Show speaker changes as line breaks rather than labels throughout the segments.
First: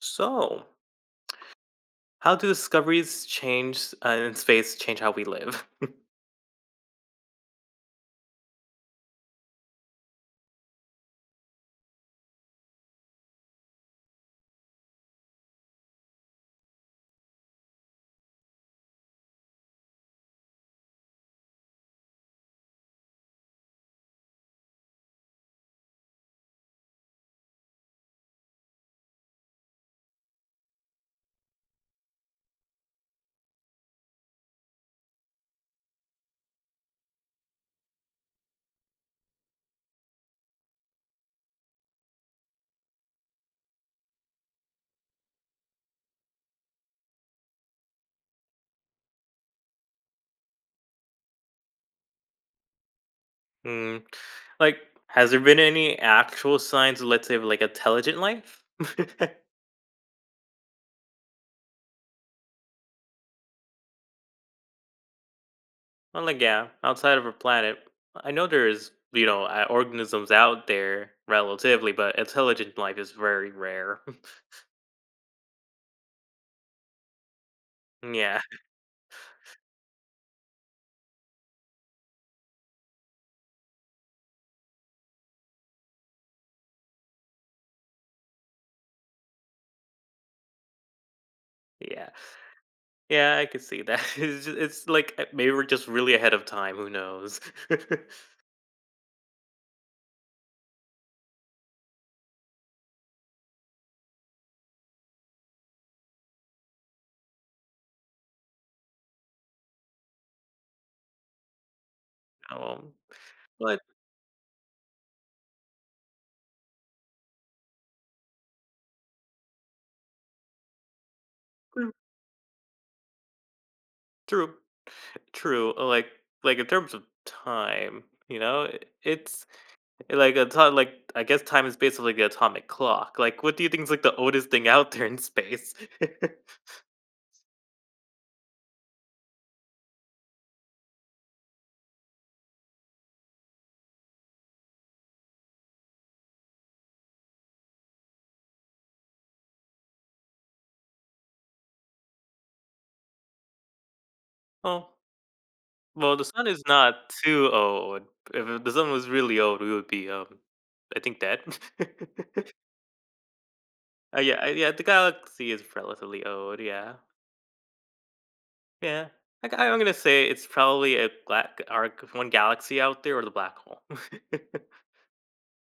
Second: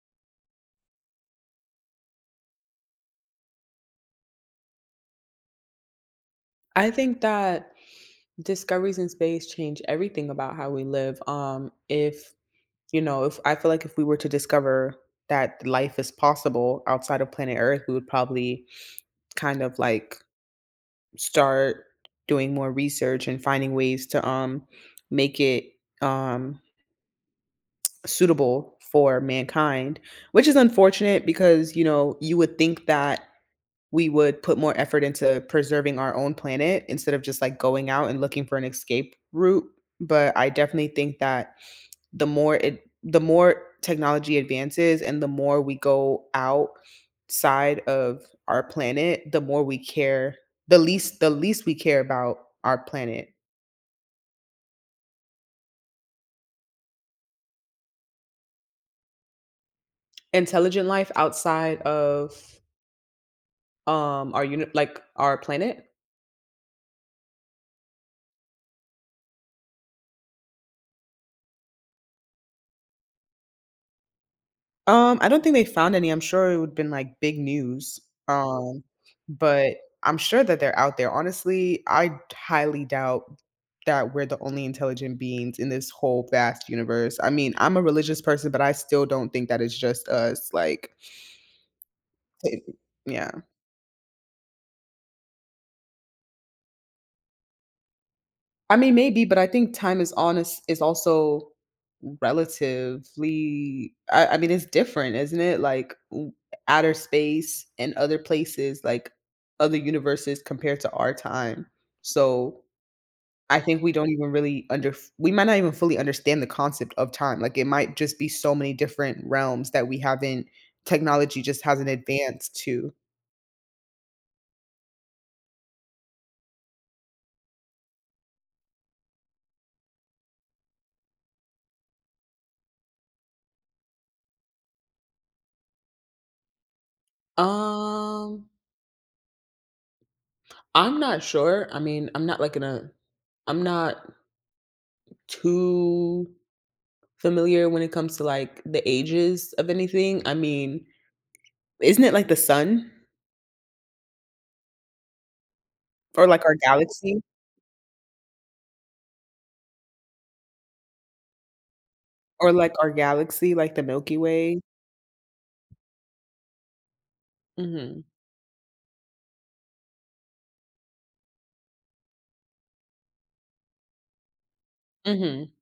So, how do discoveries change in space change how we live?
I think that discoveries in space change everything about how we live. If you know, if I feel like if we were to discover that life is possible outside of planet Earth, we would probably kind of like start doing more research and finding ways to make it um suitable for mankind, which is unfortunate because you would think that we would put more effort into preserving our own planet instead of just like going out and looking for an escape route. But I definitely think that the more technology advances and the more we go outside of our planet, the least we care about our planet.
Hmm. Like, has there been any actual signs, let's say, of like intelligent life? Well,
Intelligent life outside of our unit like our planet.
like, yeah, outside of our planet, I know there is, you know, organisms out there relatively, but intelligent life is very rare.
I don't think they found any. I'm sure it would've been, like, big news.
Yeah,
Um, but I'm sure that they're out there. Honestly, I highly doubt that we're the only intelligent beings in this whole vast universe. I mean, I'm a religious person, but I still don't think that it's just us, like,
yeah,
it- yeah.
yeah, I could see that. It's like maybe we're just really ahead of time. Who knows?
I mean, maybe, but I think time is honest is also relatively I mean, it's different, isn't it? Outer space and other places, like other universes compared to our time. So
um,
I
but
think we don't even really under we might not even fully understand the concept of time. Like it might just be so many different realms that we haven't technology just hasn't
mm,
advanced to.
True. True, like in terms of time, you know, I it's like a ton like, I guess time is basically the atomic clock. Like, what do you think is, like, the oldest thing out there in space?
Um, I'm not sure. I mean, I'm not like in a I'm not too familiar when it comes to, like, the ages of anything? I mean, isn't it like the sun?
Oh, well, the
Or like
sun
our
is not
galaxy?
too old. If the sun was really old, we would be, I think, dead.
Or like our galaxy, like the Milky
Yeah,
Way?
yeah, the galaxy is relatively old, yeah.
Mhm.
Yeah. I'm gonna say it's probably a black arc one galaxy out there or the black hole.
Mhm.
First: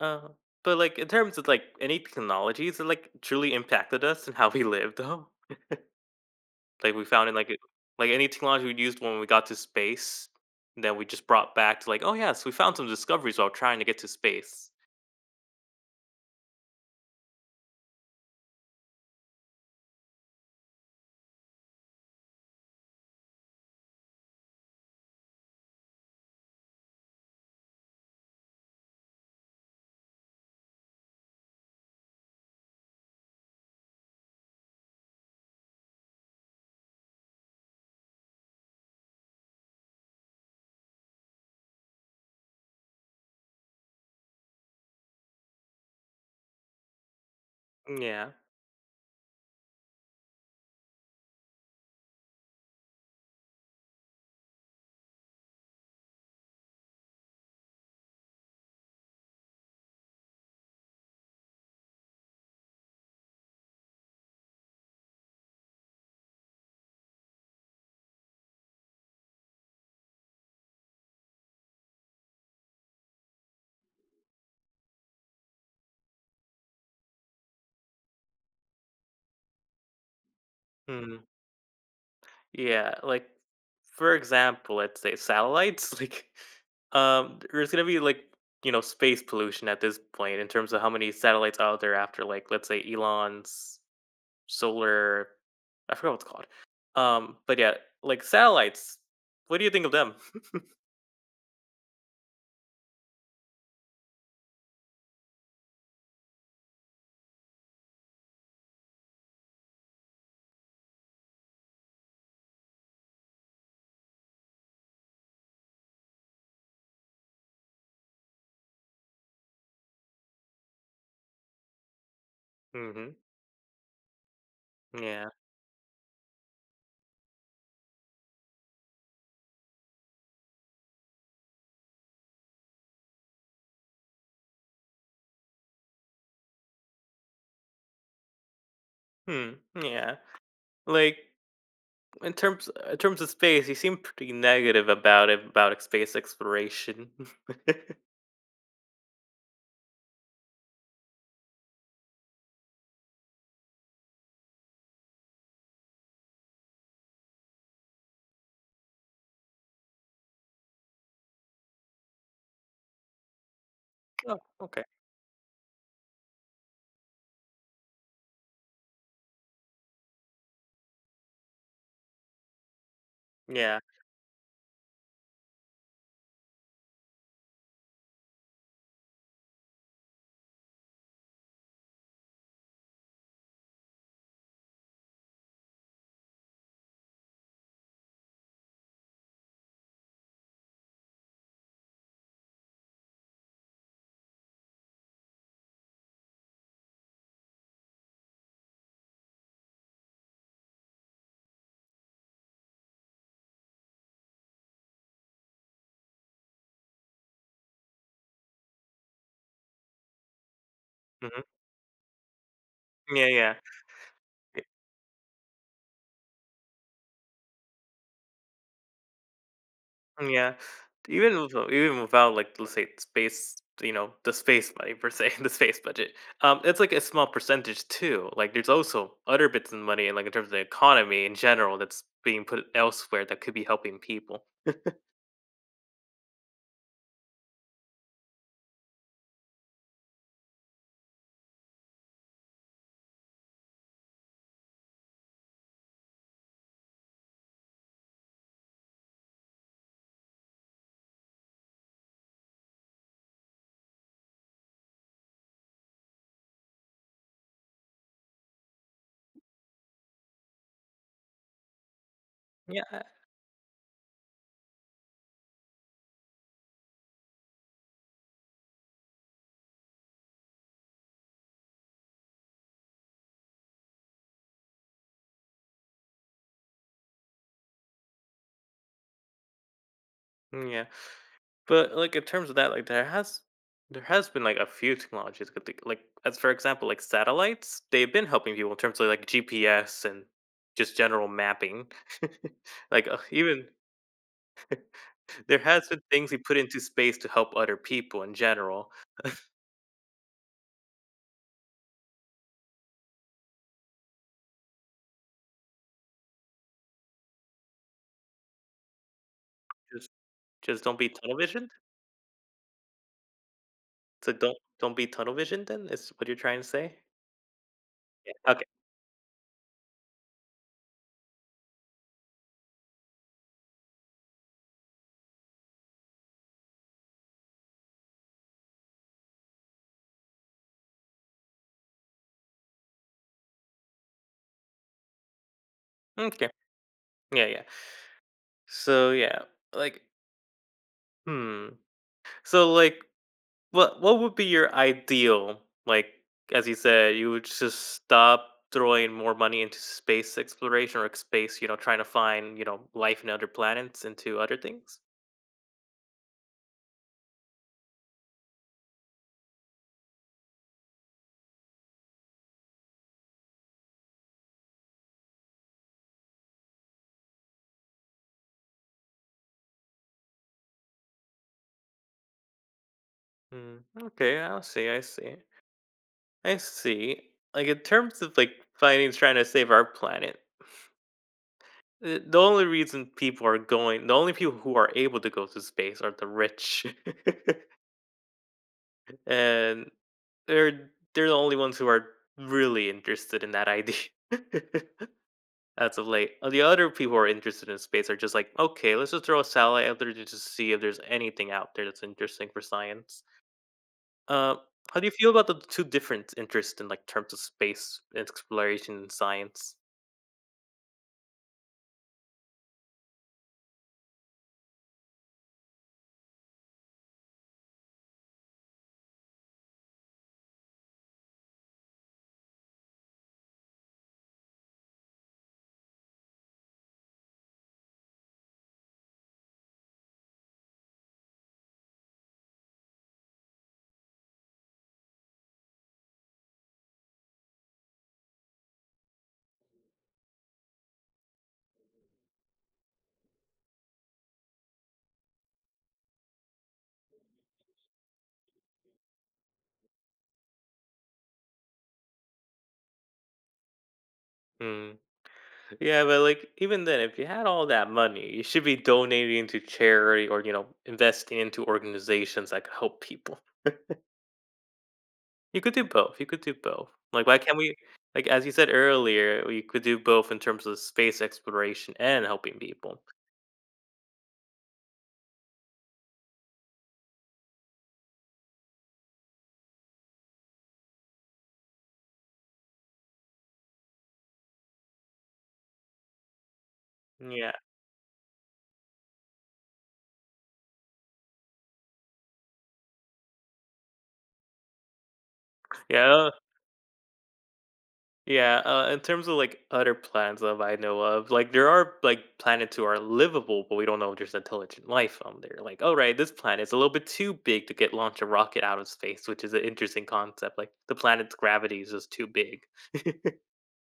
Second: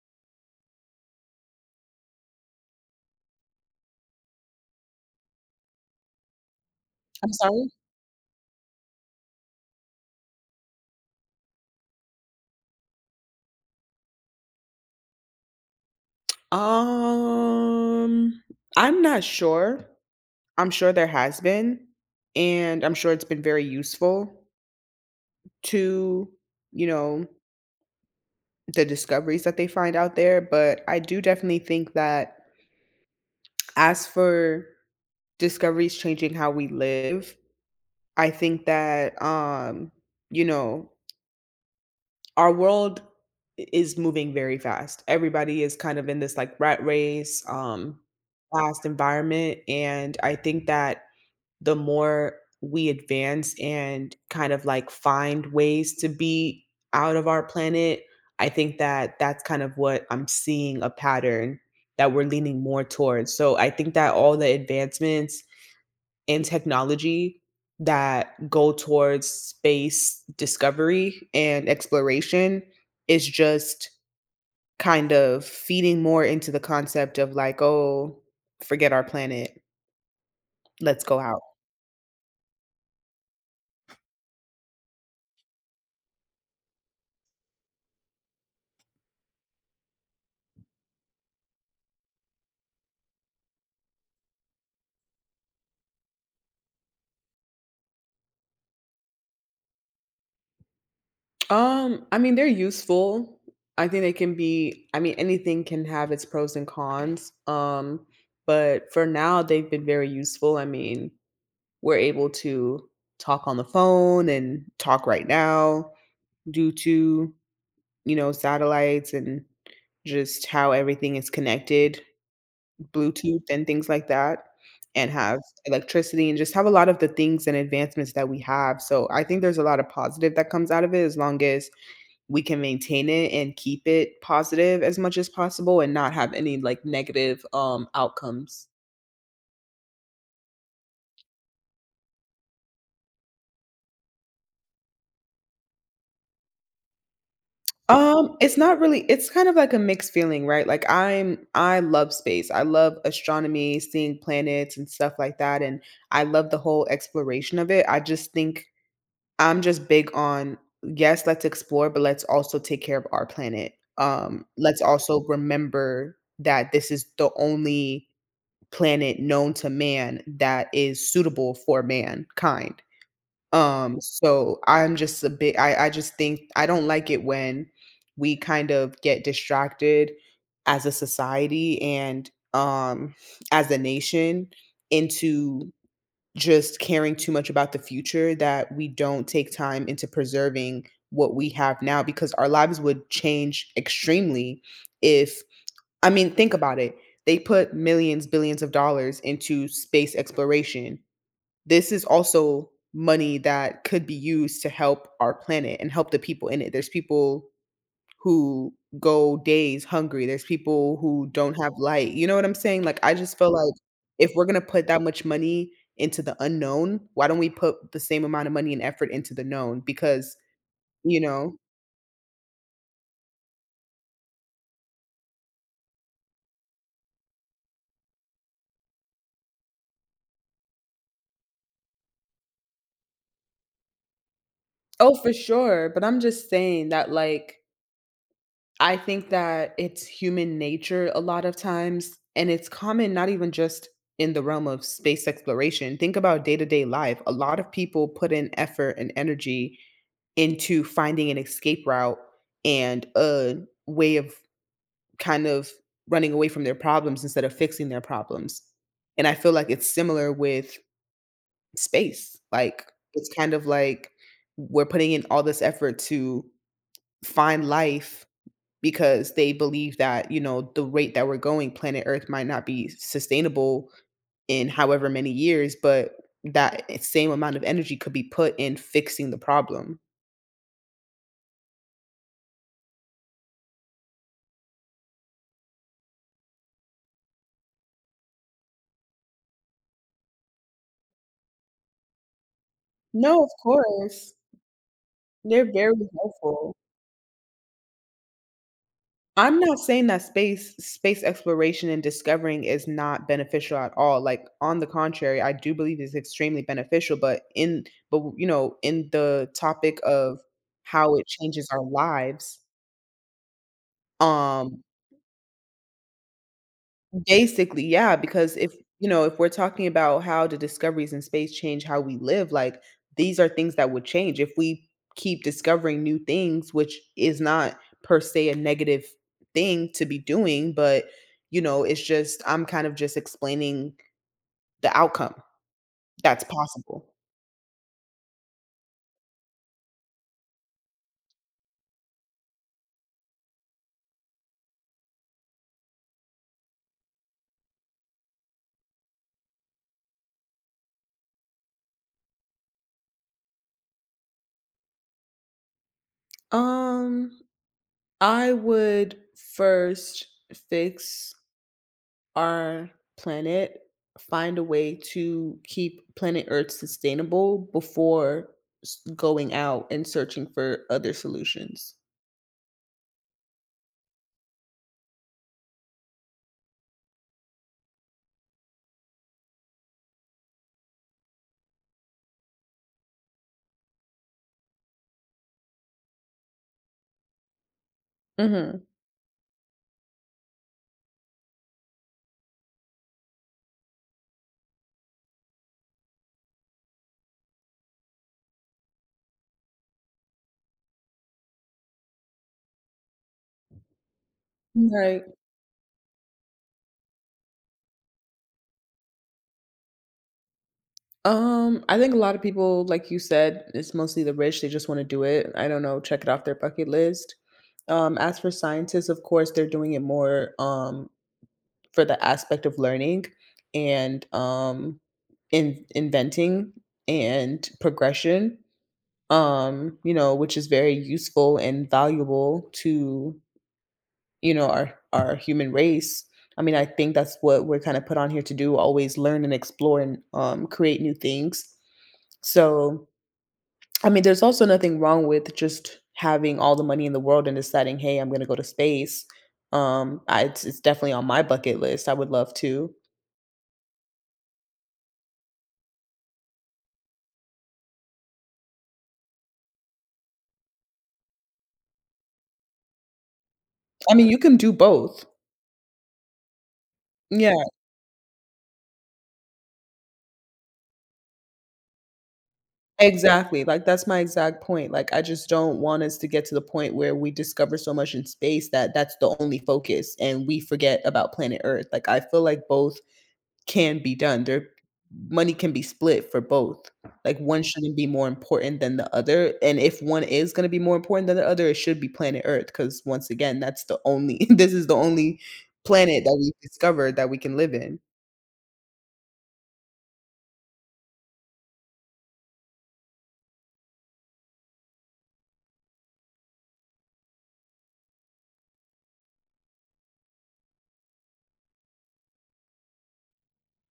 Uh, but, like, in terms of, like, any technologies that, like, truly impacted us and how we live, though? Like, we found
I'm
in, like, it
sorry?
Like, any technology we used when we got to space that we just brought back to, like, "Oh, yes, we found some discoveries while trying to get to space."
Um, I'm not sure. I'm sure there has been, and I'm sure it's been very useful to, you know, the discoveries that they find out there, but I do definitely think that as for discoveries changing how we live, I think that, you know, our world is moving very fast. Everybody is kind of in this like rat race,
Yeah.
fast environment. And I think that the more we advance and kind of like find ways to be out of our planet, I think that that's kind of what I'm seeing a pattern that we're leaning more towards. So I think that all the advancements and technology that go towards space discovery and exploration is just kind of feeding more into the concept of like, oh, forget our planet, let's go
Mhm.
out.
Yeah, like, for example, let's say satellites, like, there's gonna be, like, you know, space pollution at this point in terms of how many satellites out there after, like, let's say Elon's solar, I forgot what's called. But yeah, like satellites. What do you think of them?
I mean, they're useful. I think they can be, I mean, anything can have its pros and cons. But for now, they've been very useful. I mean, we're able to talk on the phone and talk right now due to, you know, satellites and just how everything is connected,
Hmm.
Bluetooth and things like that, and
Yeah.
have electricity and just have a lot of the things and advancements that we have. So I think there's a lot of positive that comes out of it as long as we can maintain it and keep it positive as much as possible and not have any like negative outcomes.
Hmm. Yeah. Like in terms of space, you seem pretty negative about it about space exploration.
It's not really, it's kind of like a mixed feeling, right? I love space. I love astronomy, seeing planets and stuff like that, and I love the whole exploration of it. I just think I'm just big on yes, let's explore, but let's also take care of our planet.
Oh,
Let's
okay.
also remember that this is the only planet known to man that is suitable for mankind.
Yeah.
So I'm just a bit, I just think I don't like it when we kind of get distracted as a society and as a nation into just caring too much about the future that we don't take time into preserving what we have now, because our lives would change extremely if, I mean, think about it. They put millions, billions of dollars into space exploration. This is also money that could be used to help our planet and help the people in it. There's people who go days hungry. There's people who
Hmm.
don't have light. You know what I'm saying? Like I
Yeah.
just feel
Yeah.
like if we're gonna put that much money into the unknown, why don't we put the same amount of money and effort into the known?
Mm.
Because,
Yeah,
you
even with,
know
even without like let's say space, you know, the space money per se, the space budget. It's like a small percentage too. Like there's also other bits of money, like in terms of the economy in general, that's being put elsewhere that could be helping people.
Oh, for sure. But I'm just saying that, like, I think that it's human nature a lot of times, and it's common not even just in the realm of space exploration. Think about day to day life. A lot of people put in effort and energy into finding an escape route and a way of kind of running away from their problems instead of fixing their problems. And I feel like it's similar with space. Like,
Yeah,
it's kind of like we're putting in all this effort to find life because they believe that, you know, the rate that we're going, planet Earth might not be sustainable in however many years, but that same amount of energy could be put in fixing the problem.
yeah. But like in terms of that, like there has been like a few technologies, like like, as for example, like satellites. They've been helping people in terms of like GPS and just general mapping. Like
No, of
even
course.
there
They're
has been
very
things we put
helpful.
into space to help other people in general.
I'm not saying that space exploration and discovering is not beneficial at all. Like on the contrary, I do believe it's extremely beneficial, but in but you know, in the topic
Just
of
just don't be
how it
tunnel
changes
visioned?
our lives,
So don't
um
don't be tunnel visioned then is what you're trying to say?
basically, yeah,
Yeah,
because
okay.
if you know, if we're talking about how the discoveries in space change how we live, like these are things that would change if we keep discovering new things, which is not per se a negative thing to be doing, but you know, it's just I'm kind of just explaining the outcome that's
M'kay.
possible.
Yeah, yeah. So yeah, like, hmm. So like, what would be your ideal? Like, as you said, you would just stop throwing more money into space exploration or space, you know, trying to find, you know, life in other planets into other things?
Um, I would first fix our planet, find a way to keep planet Earth sustainable before going out and searching for other solutions.
Hmm. Okay, I see, I see. I see. Like in terms of like finding trying to save our planet, the only reason people are going, the only people who are able to go to space are the rich,
Mhm.
and they're they're the only ones who are really interested in that idea. As of late, the other people who are interested in space are just like, okay, let's just throw a satellite out there to just see if there's anything out there that's interesting for science. Uh, how do you
Right.
feel about the two different interests in like terms of space exploration and science?
I think a lot of people, like you said, it's mostly the rich. They just want to do it. I don't know, check it off their bucket list. As for scientists, of course, they're doing it more for the aspect of learning and in inventing and progression, you know, which is very useful and valuable to, you know, our human race. I mean, I think that's what we're kind of put on here to do, always learn and explore and create new things. So, I mean, there's also nothing wrong with just having all the money in the world and deciding, hey, I'm going to go to space. It's definitely on my bucket list. I would love to.
Mm. Yeah, but like even then, if you had all that money, you should be donating to charity or you know investing into organizations that could help people.
I mean, you can do both.
You could do both. You could do both. Like why
Yeah.
can't we? Like as you said earlier, we could do both in terms of space exploration and helping people.
Exactly, like, that's my exact point, like, I just don't want us to get to the point where we discover so much in space that that's the only focus, and we forget about planet Earth. Like, I feel like both can be done, there money can be split for both, like,
Yeah,
one shouldn't be more important than the other, and if one is gonna be more important than the other, it should be planet Earth because once again, that's the only this is the only planet
yeah.
that we've discovered that we can live in.
Yeah, in terms of like other planets of I know of, like there are like planets who are livable, but we don't know if there's intelligent life on there. Like, all right, this planet's a little bit too big to get launch a rocket out of space, which is an interesting concept. Like the planet's gravity is just too big.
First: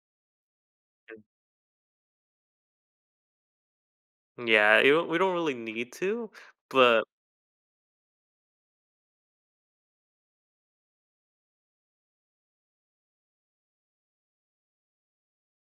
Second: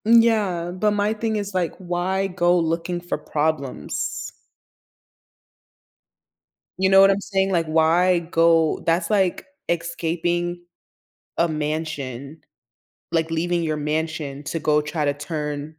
Yeah, but my thing is, like, why go looking for problems?
Yeah, you don't- we don't really need to,
You know
but
what I'm saying? Like, why go, that's like escaping a mansion, like leaving your mansion to go try to turn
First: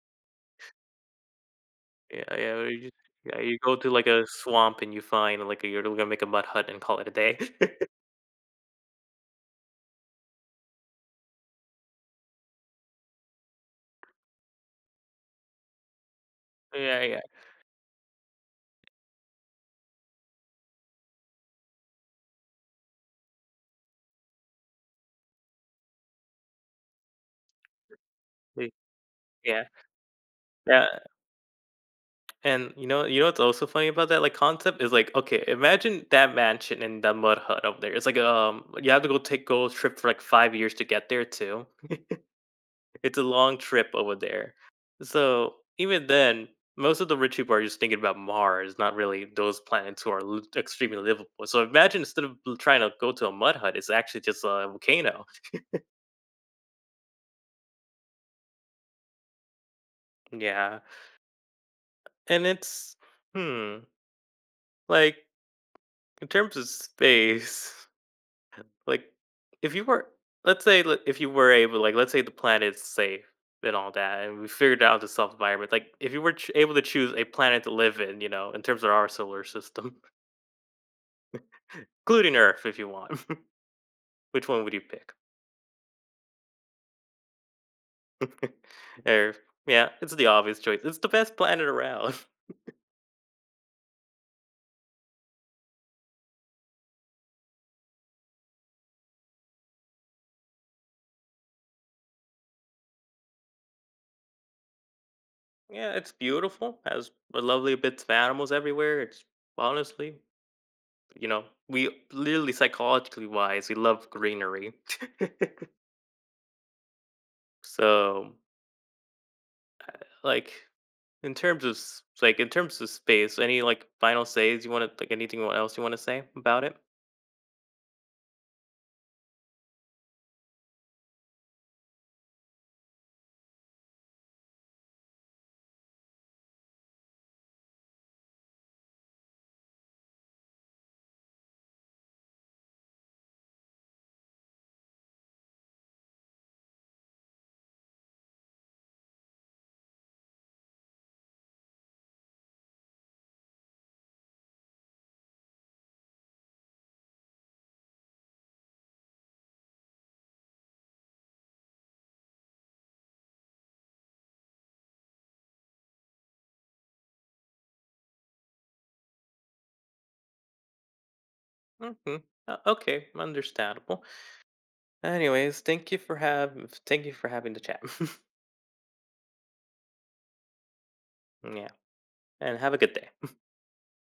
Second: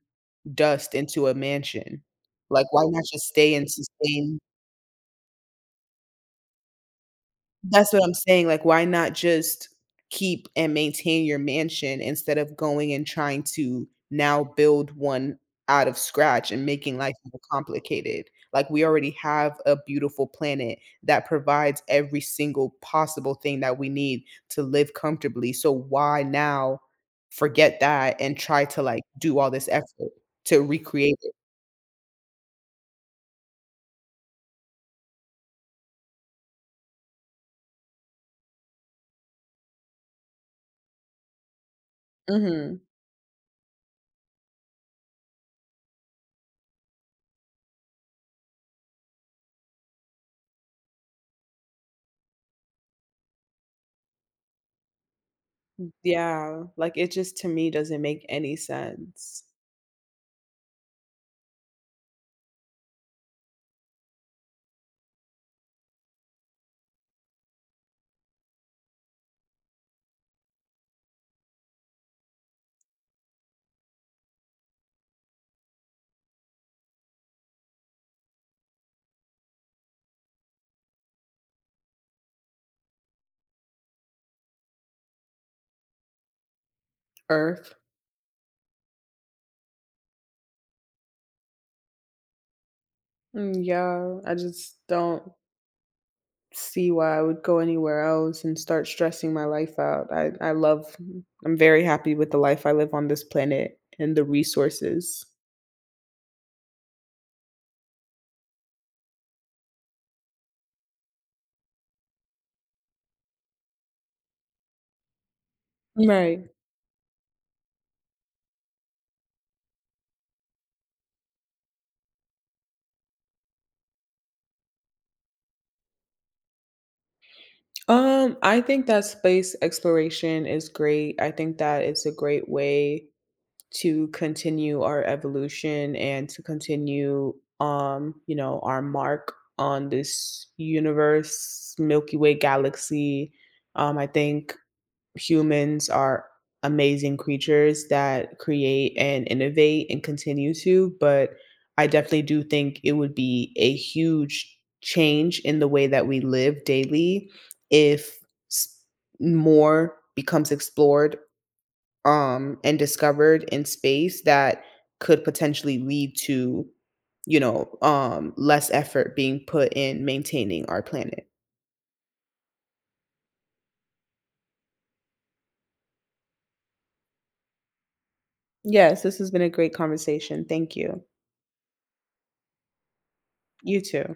dust into a mansion.
yeah, yeah,
Like,
you
why
just,
not just
yeah,
stay
you
and
go to like a
sustain.
swamp and you find like a, you're gonna make a mud hut and call it a day.
That's what I'm saying, like, why not just keep and maintain your mansion instead of going and trying to now build one out of scratch and making
Yeah,
life
yeah,
more complicated? Like, we already have a beautiful planet that provides every single possible thing that we need to live comfortably, so why now forget that and try to, like, do all
yeah,
this effort to
yeah.
recreate it?
And you know what's also funny about that like concept is like, okay, imagine that mansion in that mud hut up there. It's like you have to go take go trip for like 5 years to get there too.
Mhm.
It's a long trip over there. So even then, most of the rich people are just thinking about Mars, not really those planets who are extremely livable. So imagine instead of trying to go to a mud hut, it's actually just a volcano.
Yeah, like, it just to me doesn't make any sense.
Yeah, and it's, hmm, like in terms of space. Like, if you were, let's say, li if you were able, like, let's say the planet's safe and all that, and we figured out the self-environment, like, if you were ch able to choose a planet to live in, you know, in terms of our solar system, including Earth if you want, which one would you pick?
Earth.
Earth. Yeah, it's the obvious choice. It's the best planet around.
Mm. Yeah, I just don't see why I would go anywhere else and start stressing my life out. I love, I'm very happy with the life I live on this planet and the resources.
Yeah, it's beautiful, has a lovely bits of animals everywhere, it's honestly, you know, we literally psychologically wise, we love greenery.
Right.
So, like, in terms of like in terms of space, any like final says you want to, like, anything else you want to say about it?
I think that space exploration is great. I think that it's a great way to continue our evolution and to continue, you know, our mark on this universe, Milky Way galaxy. I think humans are amazing creatures that create and innovate and continue to, but I definitely do think it would be a huge change in the way that we live daily if s- more becomes explored and discovered in space that could potentially lead to, you know, less effort being put in maintaining our planet.
Hmm. Okay, understandable. Anyways, thank you for have thank you for having the chat.
Yes, this has been a great conversation. Thank you.
Yeah, and have a good day.
You too.